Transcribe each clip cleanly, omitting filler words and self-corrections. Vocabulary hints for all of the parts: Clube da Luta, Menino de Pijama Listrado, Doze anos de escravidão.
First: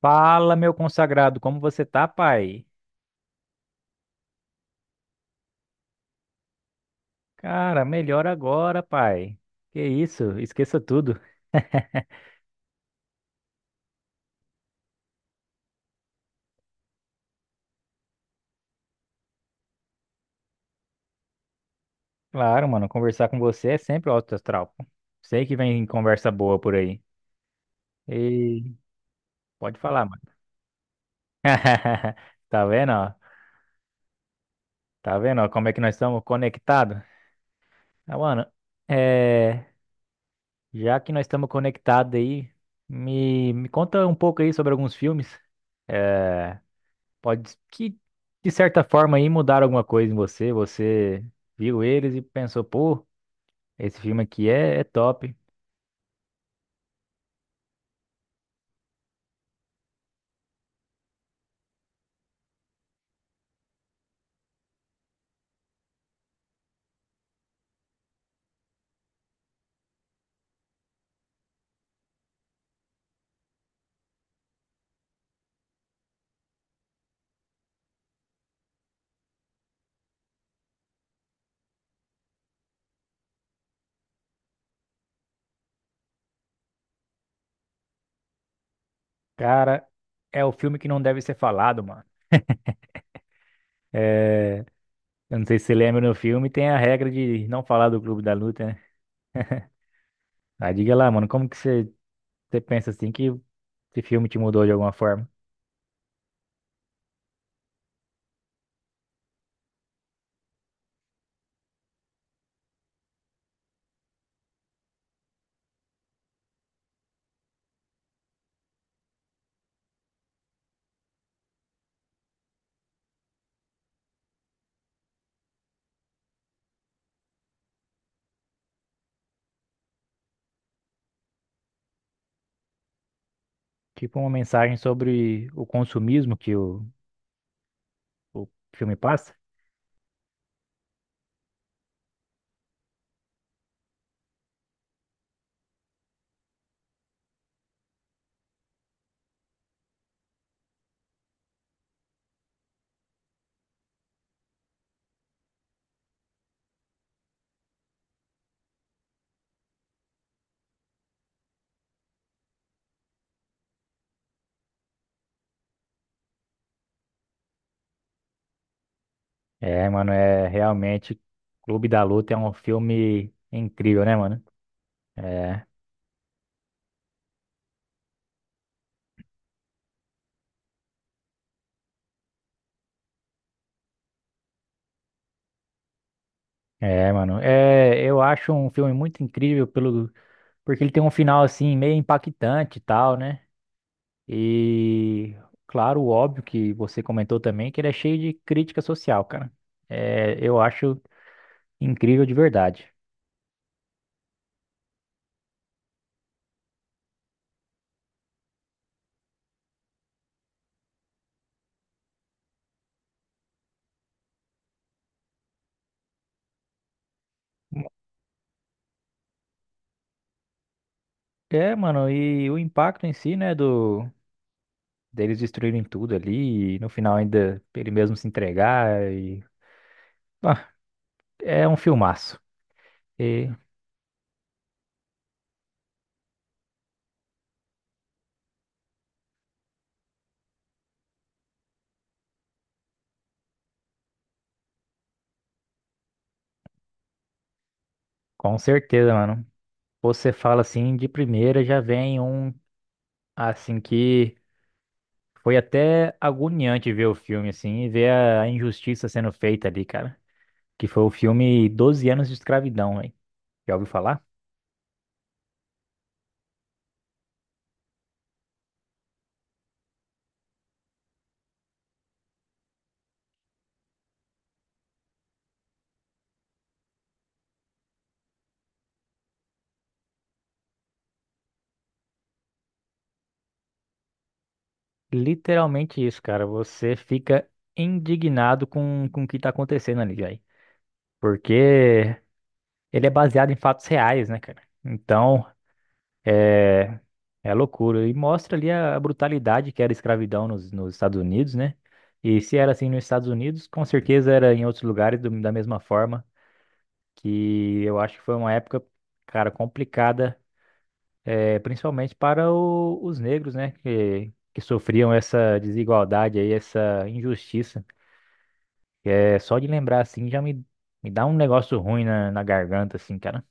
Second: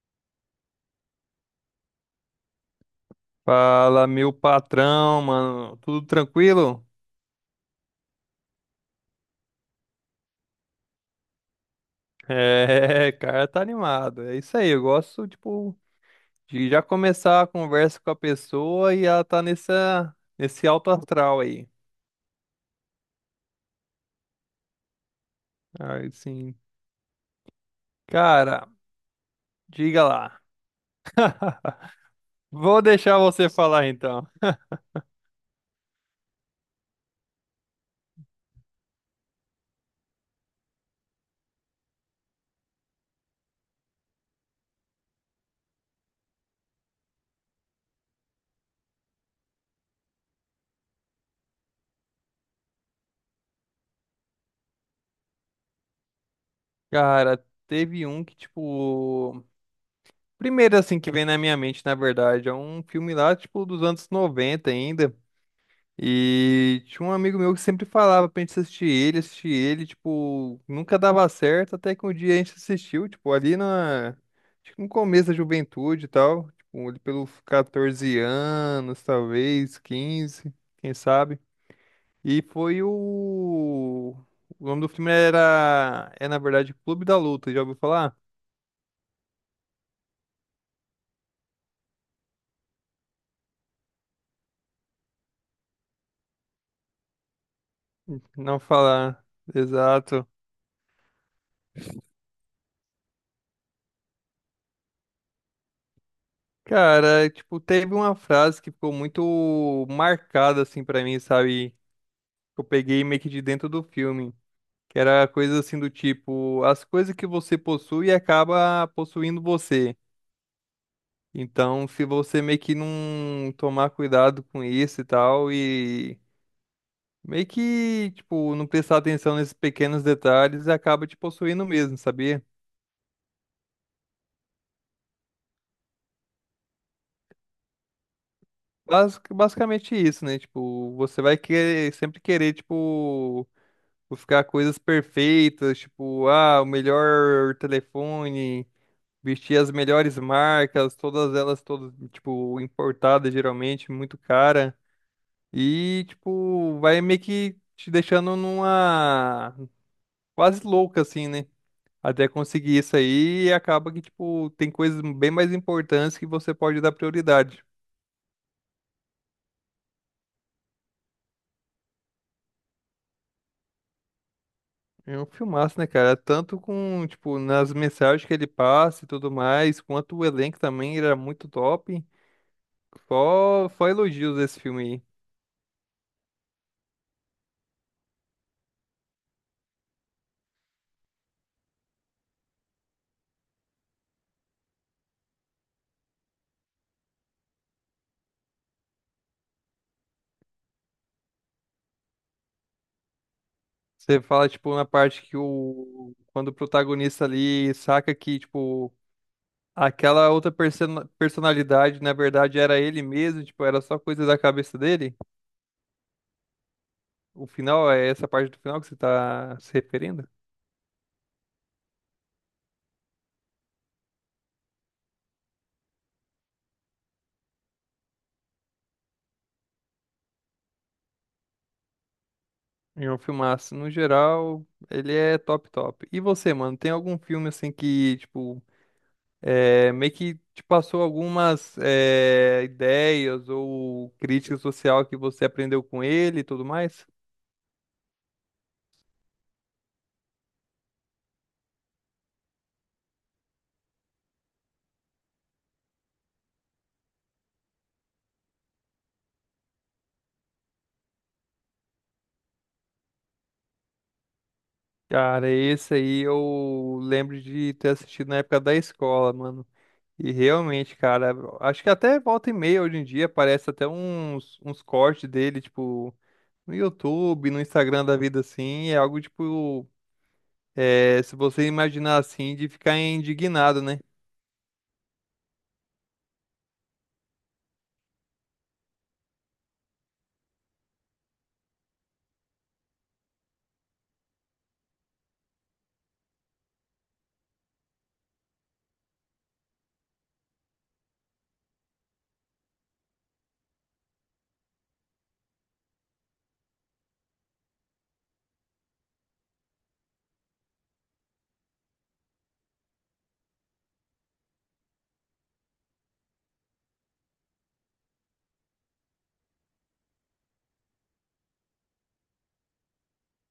Fala, meu consagrado, como você tá, pai? Fala, meu patrão, mano. Tudo tranquilo? Cara, melhor agora, pai. Que isso, esqueça tudo. É, cara, tá animado. É isso aí. Eu gosto, tipo, de já começar a conversa com a pessoa e ela tá nesse alto astral aí. Claro, mano, conversar com você é sempre um alto astral. Pô, sei que vem Aí, conversa sim. boa por aí. Cara, E pode diga falar, mano. lá. Tá Vou vendo, ó? deixar você falar então. Tá vendo, ó, como é que nós estamos conectados? Ah, mano, é... já que nós estamos conectados aí, me conta um pouco aí sobre alguns filmes. É, Pode que, de certa forma, aí mudaram alguma coisa em você. Você viu eles e pensou, pô, esse filme aqui é top. Cara, teve um que, tipo, primeiro, assim, que vem na minha mente, na verdade, é um filme lá, tipo, dos anos 90 ainda. E tinha um amigo meu que sempre falava pra gente assistir ele, tipo, nunca dava certo, até que um dia a gente assistiu, tipo, acho que no começo da juventude e tal, tipo, ali pelos 14 anos, talvez, 15 quem sabe. E foi o... O nome do filme era, é na verdade, Clube da Luta, já ouviu falar? Cara, é o filme que não deve ser falado, mano. É, eu não sei se você lembra no filme, tem a regra de não falar do Clube da Não Luta, né? falar, exato. Ah, diga lá, mano, como que você pensa assim que esse filme te mudou de alguma forma? Cara, tipo, teve uma frase que ficou muito marcada, assim, pra mim, sabe? Eu peguei meio que de dentro do filme. Que era coisa assim do tipo, as coisas que você possui acaba possuindo você. Então, se você meio que não tomar cuidado com isso e tal, e meio que, tipo, não prestar atenção nesses pequenos detalhes, acaba te possuindo mesmo, sabia? Tipo uma mensagem sobre o consumismo que o filme passa? Basicamente isso, né? Tipo, você vai querer, sempre querer, tipo, buscar coisas perfeitas, tipo, ah, o melhor telefone, vestir as melhores marcas, todas elas, todas, tipo, importadas geralmente, muito cara. E, tipo, vai meio que te deixando numa quase louca, assim, né? Até conseguir isso aí, e acaba que, tipo, tem coisas bem mais importantes que você pode dar prioridade. É, mano, é realmente Clube da Luta é um filme incrível, né, mano? É um É, filmaço, né, cara? Tanto com, tipo, nas mensagens que ele passa e tudo mais, quanto o elenco também era muito top. Só elogios desse filme aí. mano, é, eu acho um filme muito incrível porque ele tem um final assim meio impactante e tal, né? E claro, óbvio que você comentou também que ele é cheio de crítica social, cara. É, eu acho incrível de verdade. Você fala, tipo, na parte Quando o protagonista ali saca que, tipo, aquela outra personalidade, na verdade, era ele mesmo, tipo, era só coisa da cabeça dele. O final, é essa parte do final que você tá se referindo? É, mano, e o impacto em si, né, do deles destruírem tudo ali e no final ainda ele mesmo se entregar e ah, é um filmaço. É um E filmaço. No geral, ele é top, top. E você, mano, tem algum filme, assim, que, tipo, meio que te passou algumas ideias ou crítica social que você aprendeu com ele e tudo mais? com certeza, mano. Você fala assim de primeira já vem assim que foi até agoniante ver o filme, assim, e ver a injustiça sendo feita ali, cara. Que foi o filme Doze anos de escravidão, velho. Já ouviu falar? Cara, esse aí eu lembro de ter assistido na época da escola, mano. E realmente, cara, acho que até volta e meia hoje em dia aparece até uns cortes dele, tipo, no YouTube, no Instagram da vida assim. É algo tipo, se você imaginar assim, de ficar indignado, né? Literalmente isso, cara. Você fica indignado com o que tá acontecendo ali, velho. Porque ele é baseado em fatos reais, né, cara? Então, é, é loucura. E mostra ali a brutalidade que era a escravidão nos Estados Unidos, né? E se era assim nos Estados Unidos, com certeza era em outros lugares da mesma forma. Que eu acho que foi uma época, cara, complicada, principalmente para os negros, né, que sofriam essa desigualdade aí, essa injustiça. É, só de lembrar assim me dá um negócio ruim na garganta, assim, cara.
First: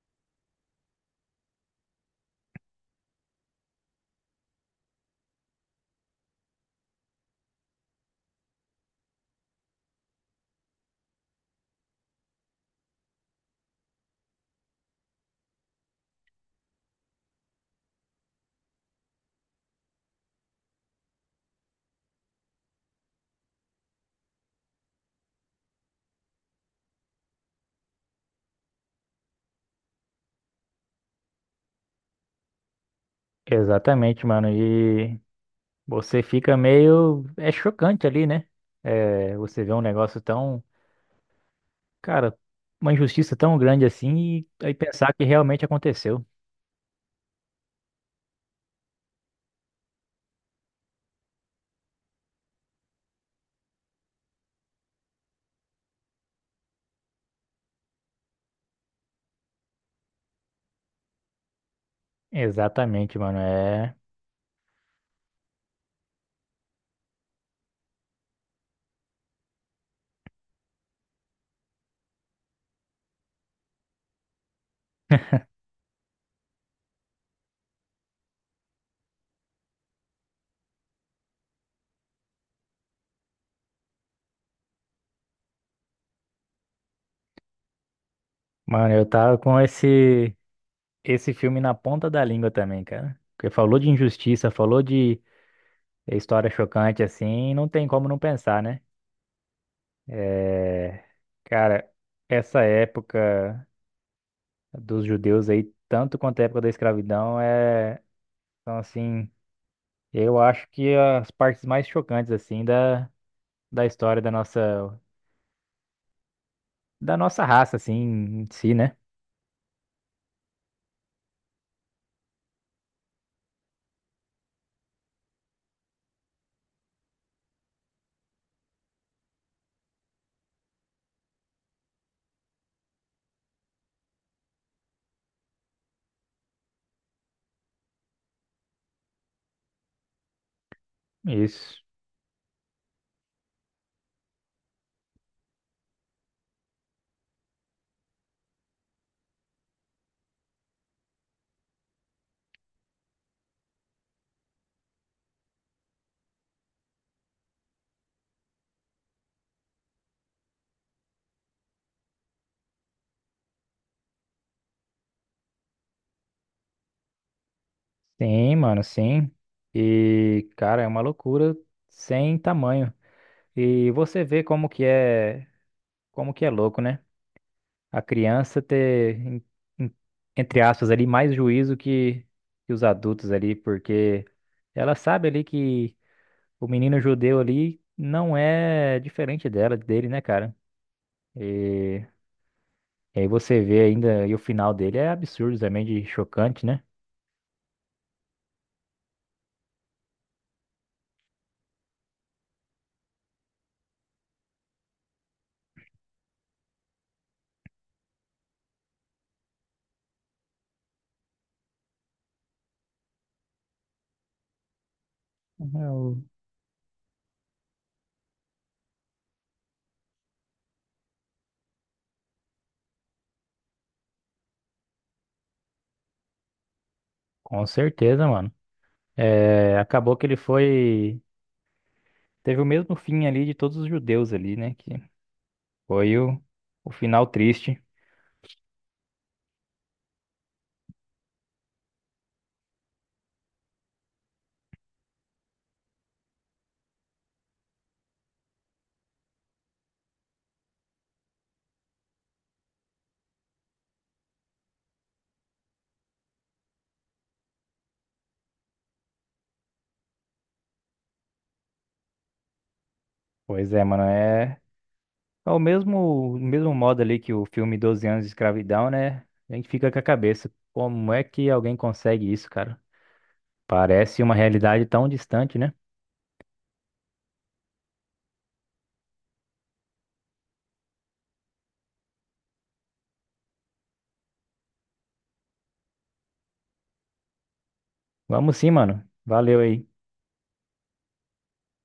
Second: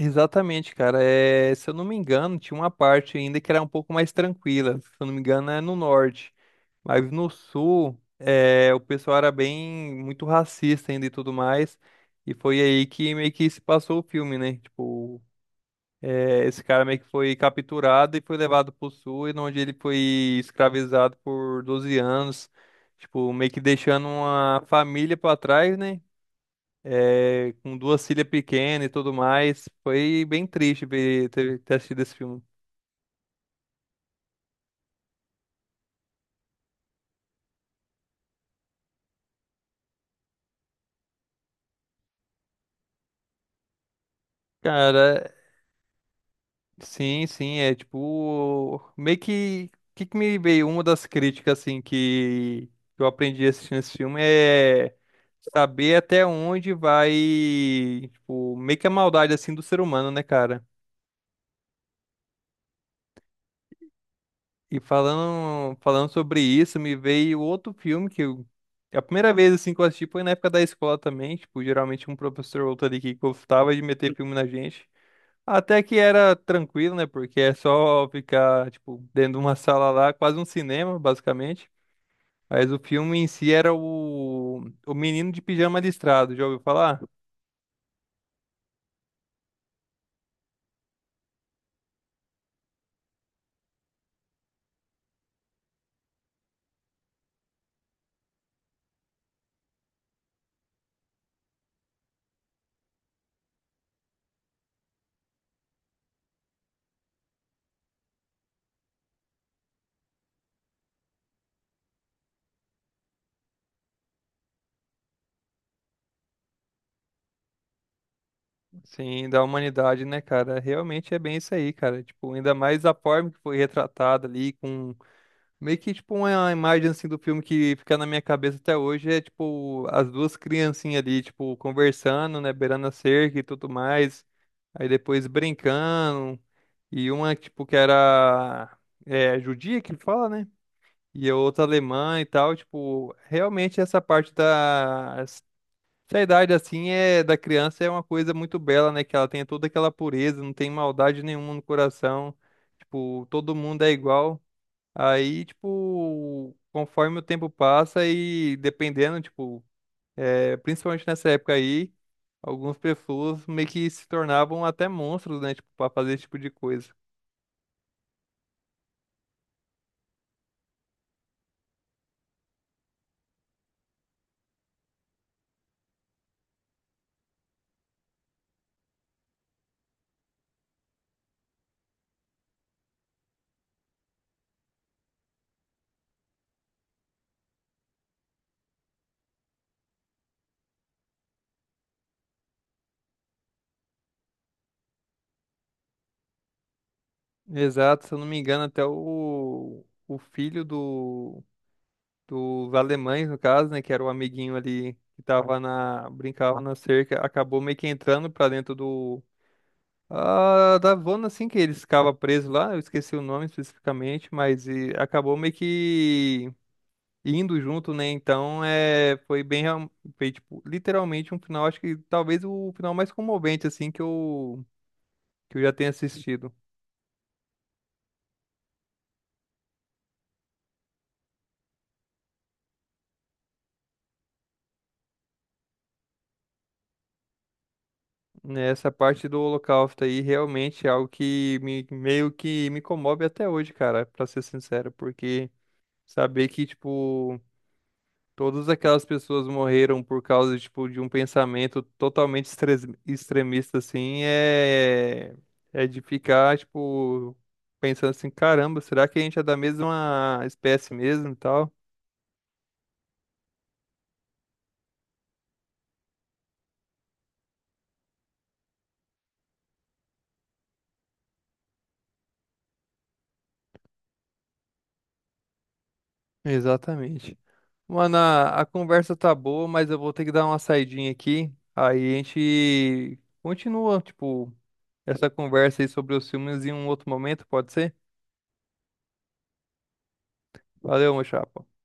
Exatamente, cara. É, se eu não me engano, tinha uma parte ainda que era um pouco mais tranquila. Se eu não me engano, é no norte. Mas no sul, o pessoal era bem muito racista ainda e tudo mais. E foi aí que meio que se passou o filme, né? Tipo, esse cara meio que foi capturado e foi levado pro sul, e onde ele foi escravizado por 12 anos. Tipo, meio que deixando uma família pra trás, né? Com duas filhas pequenas e tudo mais. Foi bem triste ver, ter assistido esse filme. Exatamente, mano, e você fica meio, é chocante ali, né? Você vê um negócio tão, cara, uma injustiça tão grande assim e aí pensar Cara, que realmente aconteceu. sim, sim, é tipo. Meio que. Que me veio? Uma das críticas, assim, que eu aprendi assistindo esse filme é saber até onde vai, tipo, meio que a maldade, assim, do ser humano, né, cara? Exatamente, mano, E falando sobre isso, me veio outro filme que eu, a primeira vez assim que eu assisti foi na época da escola também, tipo, geralmente um professor ou outro ali que gostava de meter filme na gente. Até que era tranquilo, né? Porque é só ficar, tipo, dentro de uma sala lá, quase um cinema, basicamente. Mas o filme em si era o Menino de Pijama Listrado, já ouviu falar? mano, eu tava com esse filme na ponta da língua também, cara. Porque falou de injustiça, falou de história chocante, assim, não tem como não pensar, né? É, cara, essa época dos judeus aí, tanto quanto a época da escravidão, é. Então, assim, eu acho que as partes mais chocantes, assim, da história da nossa raça, assim, em si, né? Sim, da humanidade, né, cara? Realmente é bem isso aí, cara. Tipo, ainda mais a forma que foi retratada ali com Meio que, tipo, uma imagem, assim, do filme que fica na minha cabeça até hoje é, tipo, as duas criancinhas ali, tipo, conversando, né, beirando a cerca e tudo mais. Aí depois brincando. E uma, tipo, que era judia que fala, né? E a outra Isso. alemã e tal. Tipo, realmente essa Essa idade, assim, é da criança é uma coisa muito bela, né? Que ela tem toda aquela pureza, não tem maldade nenhuma no coração. Tipo, todo mundo é igual. Aí, tipo, conforme o tempo passa e dependendo, tipo, principalmente nessa época aí, algumas pessoas meio que se tornavam até monstros, né, tipo, pra fazer esse tipo de coisa. Sim, mano, sim. E, cara, é uma loucura sem tamanho. E você vê como que é louco, né? A criança ter, em- entre aspas, ali mais juízo que os adultos ali, porque ela sabe ali que o menino judeu ali não é diferente dela, dele, né, cara? E, e aí você vê ainda, e o final dele é absurdo também, de chocante, né? Exato, se eu não me engano, até o filho do, dos alemães, no caso, né, que era o amiguinho ali que brincava na cerca, acabou meio que entrando pra dentro da zona, assim, que eles ficavam presos lá, eu esqueci o nome especificamente, mas acabou meio Eu- que indo junto, né? Então, foi bem, foi, tipo, literalmente um final, acho que talvez o final mais comovente, assim, que eu já tenha assistido. Com certeza, mano. É, acabou que ele foi, teve o mesmo fim ali de todos os judeus ali, né? Que foi o final triste. Né? Essa parte do Holocausto aí realmente é algo que meio que me comove até hoje, cara, pra ser sincero, porque saber que, tipo, todas aquelas pessoas morreram por causa, tipo, de um pensamento totalmente extremista, assim. É de ficar, tipo, pensando assim, caramba, será que a gente é da mesma espécie mesmo e tal? Pois é, mano, é o mesmo, modo ali que o filme Doze anos de escravidão, né? A gente fica com a cabeça, como é que alguém consegue isso, cara? Parece uma realidade tão distante, né? Exatamente. Mano, a conversa tá boa, mas eu vou ter que dar uma saidinha aqui. Aí a gente continua, tipo, essa conversa aí sobre os filmes em um outro momento, pode ser? Vamos sim, mano. Valeu aí. Valeu, meu chapa.